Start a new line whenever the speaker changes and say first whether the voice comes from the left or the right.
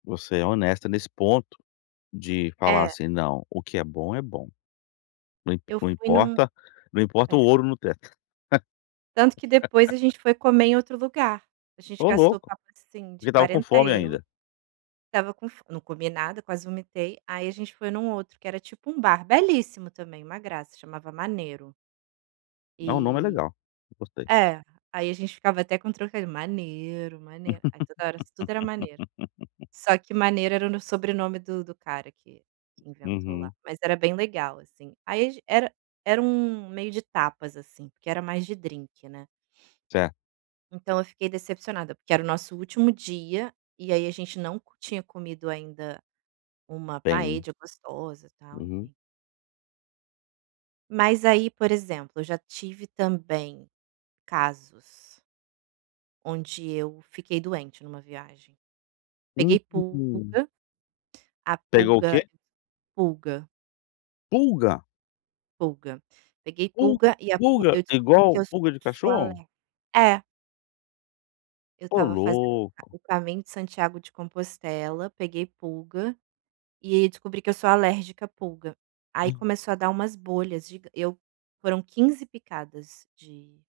left: Você é honesta nesse ponto de falar
right: É.
left: assim: "Não, o que é bom é bom. Não
right: Eu
left: não
right: fui em um
left: importa não importa o
right: É.
left: ouro no teto".
right: Tanto que depois a gente foi comer em outro lugar, a gente
left: Ô
right: gastou
left: louco,
right: papo assim de
left: porque estava com
right: 40
left: fome
right: euros,
left: ainda.
right: estava com fo não comi nada, quase vomitei, aí a gente foi em um outro que era tipo um bar belíssimo também, uma graça, chamava Manero.
left: No nome é
right: E
left: legal, eu gostei.
right: é, aí a gente ficava até com o trocadilho "Manero, Manero", aí toda hora tudo era Manero. Só que Maneiro era no sobrenome do do cara que que inventou lá,
left: Uhum.
right: mas era bem legal assim, aí ag era era um meio de tapas assim porque era mais de drinque, né.
left: Certo.
right: Então eu fiquei decepcionada porque era o nosso último dia, e aí a gente não tinha comido ainda uma
left: Tem.
right: paella gostosa, tal
left: Uhum.
right: enfim. Mas aí por exemplo, eu já tive também casos Onde eu fiquei doente em uma viagem, peguei
left: Hum.
right: pulga, a
left: Pegou o
right: pulga
left: que?
right: pulga,
left: Pulga.
right: Pulga, peguei pulga
left: Pulga
right: e a pul
left: pulga
right: eu
left: é
right: descobri que
left: igual
right: eu
left: pulga de
right: sou
left: cachorro.
right: alergica é. Eu
left: Ô
right: estava fazendo
left: louco.
right: o caminho de Santiago de Compostela, peguei pulga, e ai descobri que eu sou alérgica a pulga, aí
left: Hum.
right: começou a dar umas bolhas gigan eu foram 15 picadas de